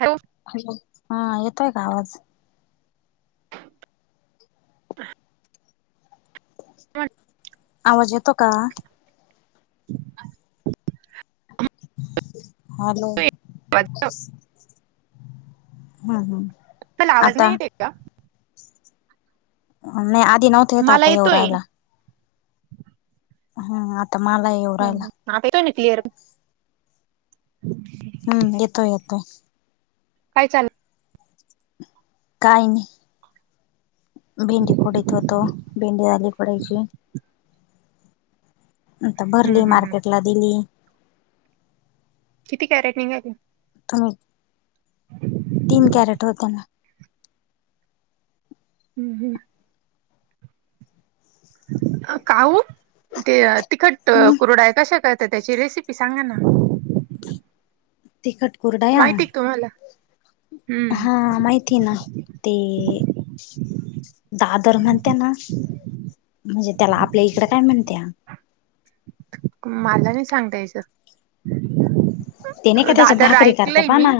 हॅ हॅलो हा येतोय का आवाज आ वा ज ये तो का हॅलो हम हम् ला आवाज नाही येते का नाही आधी नव्हतेत मला आता येव येतोय राहायला हम् आता मला येवरायला ह काोय क्लिअर ह हम्म येतोय येतोय काय चाल काही नाही भेंडी कडीत होतो भेंडी झाली करायची नंत हम्म भरली हम्म हम्म मार्केटला दिली किती कॅरेट निघा [unintelligible] तीन कॅरेट होते ना हम् हम् काहू ते तिखट हम्म कुरडाय कशा करत त्याची रेसिपी सांगा ना तिकट कुरडया त्हाला हा माहिती आहे ना ते दादर म्हणत्या ना म्हणजे त्याला आपल्या इकडे काय म्हणत्या माझं नाही सांगतायचं. [unintelligible] ते नाही का त्याच्या दादर भाकरी करते ऐकलंय प मी ना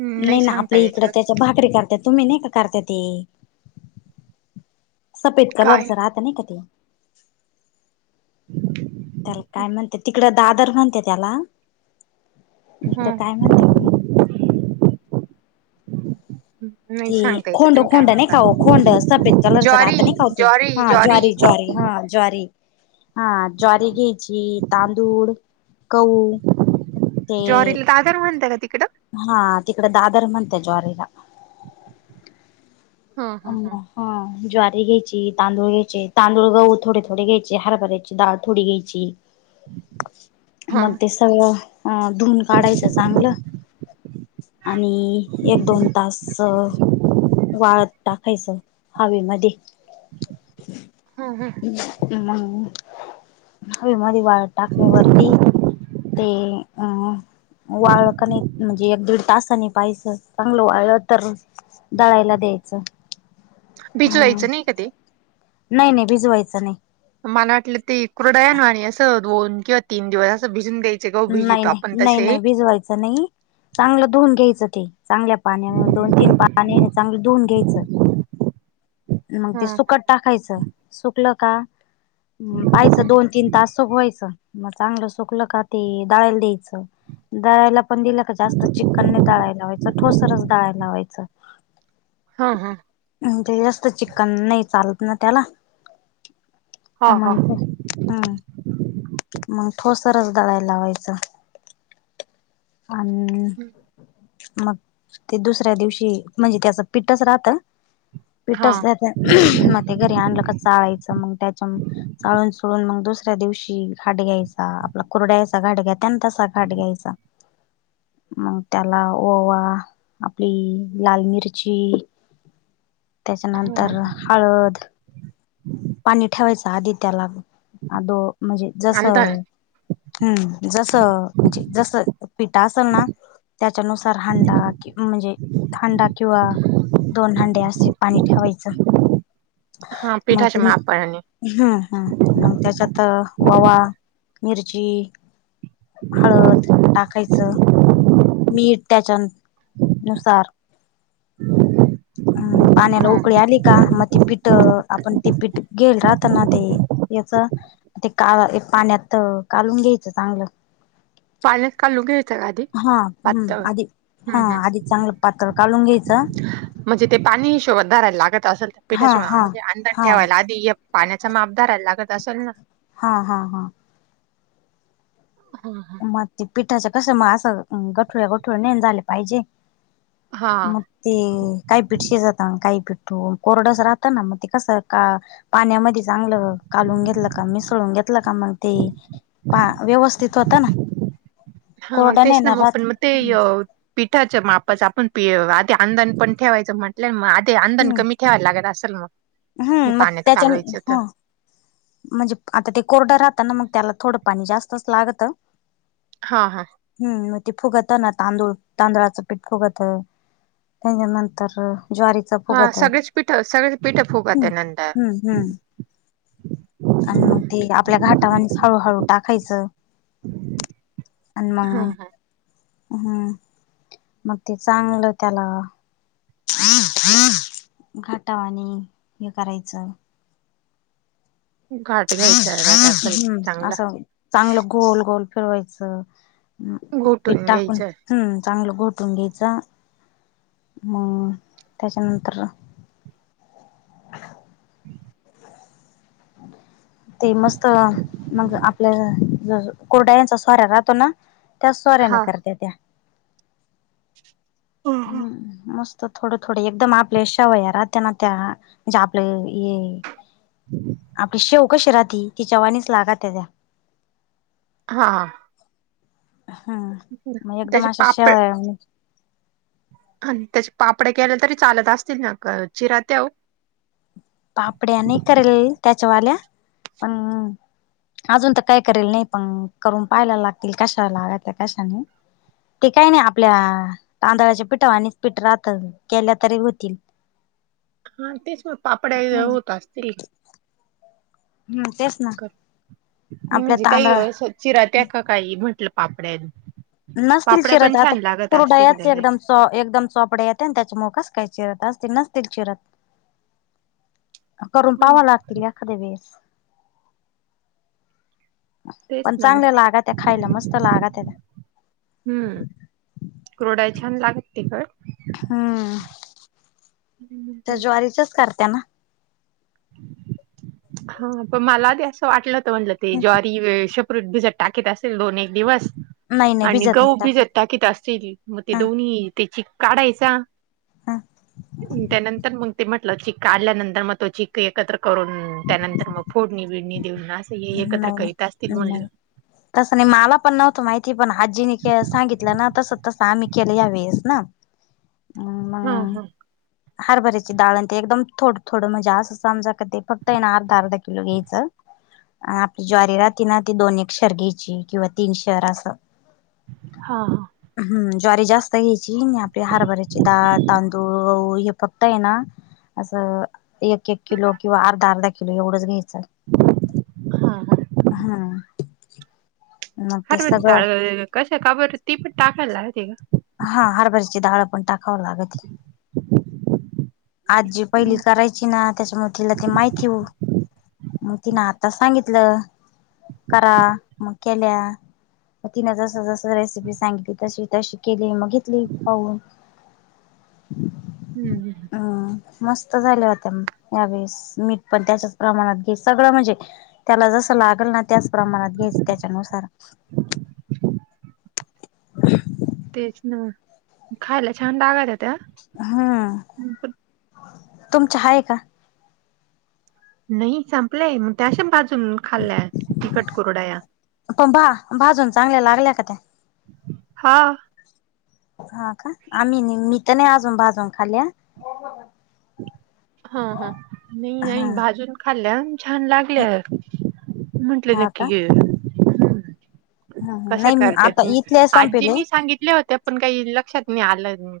हं, नाही ना सांगता आपल्या इकड यायचं त्या भाकरी करते तुम्ही नाही का करता ती सफेद काय कलरच राह क नाही का ते. [unintelligible] त्याला काय म्हणते तिकडे दादर म्हणते त्याला इकड हं काय म्हणते? नाही त सांगता यायचं खोंड तुम्ही काय खोंड नाही म्हणताय काऊ खोंड सफेद कलरच ज्वारी राहत नाही काऊ ते ज्वारी हा ज्वारी. ज्वारी हा. ज्वारी हा ज्वारी घ्यायची तांदूळ गहू ते जॉरला ताजारण म्हणत का तिकडं. हा तिकडे दादर म्हणते ज्वारीला. हं आ हं हं ना हा ज्वारी घ्यायची तांदूळ घ्यायचे तांदूळ गहू थोडे थोडे घ्यायचे हरभरायची डाळ थोडी घ्यायची. मग हं ते सगळं अ धुून काढायचं चांगलं. आणि एक दोन तास वाळ टाकायच हवे मध्ये हं हं ह्. हम हवी मधी वाट टाकल्या वरती ते. अ वाळ का नाही म्हणजे एक दीड तासानी पाहिचं चांगलं वाळलं तर. दळायला द्यायचं. भिज हम्म लायचं नाही का ते. नाही नाही भिजवायचं नाही. मला वाटलं ते कुरडयांवणी आहे ना आणि असं दोन किंवा तीन दिवस असं भिजून द्यायच नाही नाही नाही नाही भिजवायचं नाही चांगलं धुऊून घ्यायचं ते. चांगल्या पाण्याने दोन तीन पाण्या चांगलं धुून घ्यायचं. मग हा ते सुकत टाकायचं सुकल का पाहिचं दोन तीन तास सुकवायचं मग चांगलं सुकल का ते दळायला द्यायचं. दळायला पण दिलं का जास्त चिकनने डळाळ ला्हायचं ठोसरच दळायला लावायचं. हा हा. म्ह ते जास्त चिकन नाही चालत ना त्याला हा हा मग. हम्म. मग ठोसरच दळायला लावायचं अ. मग ते दुसऱ्या दिवशी म्हणजे त्याच पिठच राहत हा पिठच त्या मग ते घरी आणलं का चाळायचं मग त्याच्या चाळून सोळून मग दुसऱ्या दिवशी. घाट घ्यायचा आपला कुरड्याचा घाट घ्या त्यान तसा घाट घ्यायचा. मग त्याला ओवा आपली लाल मिरची. त्याच्यानंतर. हा हळद पाणी ठेवायच आधी त्याला आदो जस आणता ना हम्म जस म्हणजे जस पिठा असल ना. त्याच्यानुसार हांडा म्हणजे हांडा किंवा. दोन हांडे असे पाणी ठेवायचं. हा मग पिठाच्या मापाने तुम्ही हम् हम् मग त्याच्यात. ववा, मिरची, हळद, टाकायचं. मीठ त्याच्यान नुसार. हम पाण्याला हा उकळी हा आली का मग ती पीठ आपण ती पीठ गेल राहताना ते याच ते का पाण्यात कालून घ्यायचं चांगलं. पाण्यात कालू घ्यायचं ग आधी. हा हम्म पातळ आधी हम्म हा हम्म आधी चांगलं पातळ कालून घ्यायचं. म्हणजे ते पाणी ह शोधारायला लागत असेल तर हा पिठाच्या हा म्हणजे अंंदण हा ठेवायला आधी. पाण्याचा मापदार लागत असेल ना. हा हा हा. हा. मग ते पिठा असं कसं मा असं गठुळ्या गठुळ्या नाही ना झाले पाहिजे हा मग ते काही पिठ शेजात काही पिठू कोरडस राहतं ना मग ते कसं का पाण्यामध्ये चांगलं कालून घेतलं का मिसळून घेतलं का मग ते पा व्यवस्थित स्वतः ना हा कोरडा नाही तेच ना येणार मग राहत पण मग ते हम्म य पिठाचा मापचा आपण पी अ आदी आंदन पण ठेवायचं म्हटलं म आदी अंदण कमी ठेवाय लागत असेल मग? हे हम्म मग पाण्यात त्याच्या कालवायचं तर हा. म्हणजे आता ते कोरडं राहतं ना मग त्याला थोडं पाणी जास्तच लागतं. हा हा. हम्म मग ते फुगतं ना तांदूळ तांदळाचं पीठ फुगतं. त्याच्या नंतर ज्वारी हा सगळेच पीठं सगळेच पीठं फुगाते नंतर हम्म हम्म आणि मग ते आपल्या घाटामध्येस हळूहळू टाकायचं. आणि ह मंग ह हम्म. मग ते चांगलं त्याला घाटा आणि हे करायचं. घाट घ्यायचं रातं असल हम्म चांगला. असं चांगलं गोल-गोल फिरवायचं पीठ घोटून टाकून घ्यायचंय हम्म चांगलं गोटून घ्यायचं म त्याच्यानंतर ह अ ते मस्त मग आपल्या ज कोरडायांचा सारा राहतो ना त्या सोऱ्याने हा करत्या त्या. हा हम्म मस् त थोडं थोडे एकदम आपले शावइया राहत्या त्या म्हणजे आपले ये आपली शेव कशी राहती तिच्यावाणीच लागा त्याजा हा. म एकदम त्याचे अशा श पापड नी आणि त्याचे पापडे केला तरी चालत असतील ना का चिरात्या ओ. पापड्याने करेल त्याच्यावाल्या पण अजून तर काही करेल नाही पण करून पहायला लागतील कशाला लागा त्या कशाने ते काही नाही आपल्या तांदळाच्या पिठा आणिच पीठ राहतं केल्या तरी होतील. हा तेच मग पापडा हे होत असतील. हम्म तेच ना क नी मी आपल्या जी ताई तांदळा स चिरात्या का काही म्हटलं पापड्यान नशतील चिरत आता पूर्डायाच एकदम त्याच्या चो एकदम चोपडे येते आणि त्याच्या मोखच काही चिरत असतील नसतील चिरत करून पाव्हा लागतील एखादे वीस तेच पण ना मग चांगले लागत हाय खायला मस्त लागा त्याला हम्म क्रोडाय छान लागत ते खड हम्म. तिखट त्या ज्वारीचच करता ना? हा पण मला ते असं वाटलं तर म्हटलं ते ज्वारी वे शेपरेट भिजत टाकीत असेल दोन एक दिवस नाही नाही आणि भिजत नाही गहूं टाकत भिजत टा कित असतील मग ते हा दोन्ही त्याची काढायचा हा त्यानंतर मंग ते म्हटलं चिक आल्यानंतर मग तो चिक्क एकत्र करून त्यानंतर मग फोडणी बिडणी देऊन असं हे एकत्र नाही करीत असतील नाही नाही म्हटलं. तसं नाही मला पण नव्हतं माहिती पण आजीने सांगितलं ना तसं तसं आम्ही केलं यावेळेस ना. हा हा. हरभरीची डाळण ते एकदम थोड थों म्हणजे असं समजा ते फक्त आहे ना अर्धा अर्धा किलो घ्यायचं. आणि आपली ज्वारी राहते ना ती दोन एक शरगीची किंवा तीन शहर असं. हा हा. हम् ज्वारी जास्त घ्यायची आपल्या हारभराची दाळ तांदूळ गहु हे फक्त आहे ना असं एक एक किलो किंवा अर्धा अर्धा किलो एवढंच घ्यायचं. हा हा. हा. हरभरा डाळ कश काबर ती पण टाकायला लागते का. हा हरभरची डाळ पण टाकाव लागती. [unintelligible] आजी पहिली हम्म करायची ना त्याच्यामुळे तिला ती माहिती हो मग ति ना आ आता सांगितलं करा मग केल्या. मग तिन जसं जसं रेसिपी सांगितली तशी तशी केली मघितली पाहून. हम् ह. हम् मस्त झाल्या होत्या यावेेळेस मीठ पण त्याच्याच प्रमाणात घे सगळं म्हणजे, त्याला जसं लागेल ना त्याच प्रमाणात घ्यायचं त्याच्यानुसार. हम. तेच ना खायला छान लागत. होत्या. हम्म पण तुमचहाय का? नाही संपलंय मग त्याशा बाजून खाल्ल्या तिखट कोरडा या. पण भा भाजून चांगल्या लागल्या का त्या. हो. हा का आम्ही नाही मी तर नाही अजून भाजून खाल्ल्या. हा हा नाही नाही हा भाजून खाल्ल्या छान लागल्या म्हंटले हा नक्की का ग ह कसं नाही करते आता इथल्या संपेले आजीनी सांगितले होते पण काही लक्षात नाही आलं.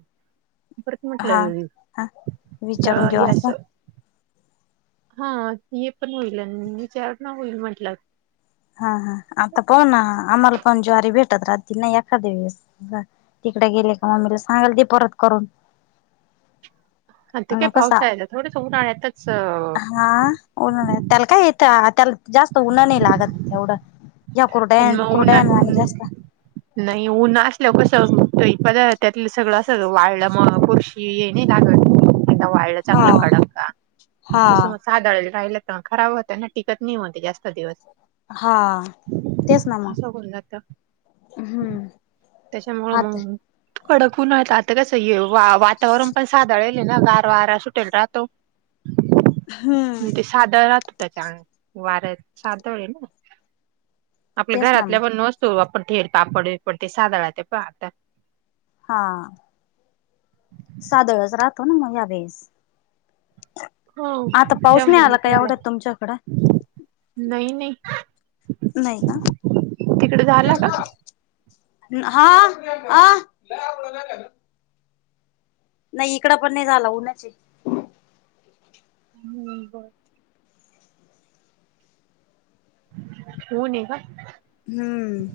परत हा म्हटलं हा विचारून तर घेऊ यास असं हा हे पण होईल आणि विचारणा होईल म्हटलं. हा हा आता पाहुना आम्हाला पण ज्वारी भेटत राहती ना एका दिवस. तिकडे गेले का मम्मीला सांगल दे परत करून. अ ते काय मग कसा पावसा य थोडस उन्हाळ्यातच उन त्याला काय येत त्याला जास्त उन्हा नाही लागत एवढं. ज्या कुरड्या पण मग ऊन कुरड्या अन्ने जास्त. नाही ऊन असल्या कस त्यातलं सगळं अस वालं म पुरशी ये नाही द एक वालं हा चांगलं कडक का हा तस म साधळ राहिले पण खराब होतना टिकत नाही होते जास्त दिवस. हा. तेच ना म असं होऊन जातं हम्म त्याच्यामुळं आता. मग कडक उन्हात आता कसं हे वातावरण पण साधळ येले ना गार वारा सुटेल राहतो. हम्म. सादळात होता चांग वऱ्या सादळ आहे ना. आपल्या तेच ना घरातल्या मग पणसतो आपण थेट पापड पण ते साधळा ते पतात. हां. सादळच राहतो ना मग यावेेळेस. हो आता पाऊस नाही त्यामुळे आला काय विकायला एवढ्या तुमच्याकड. नाही नाही नाही तिकडे झाला का? का. [unintelligible] नाही इकड पण नाही झाला उन्हाची. हम्म बर. होऊ न का. हम्म.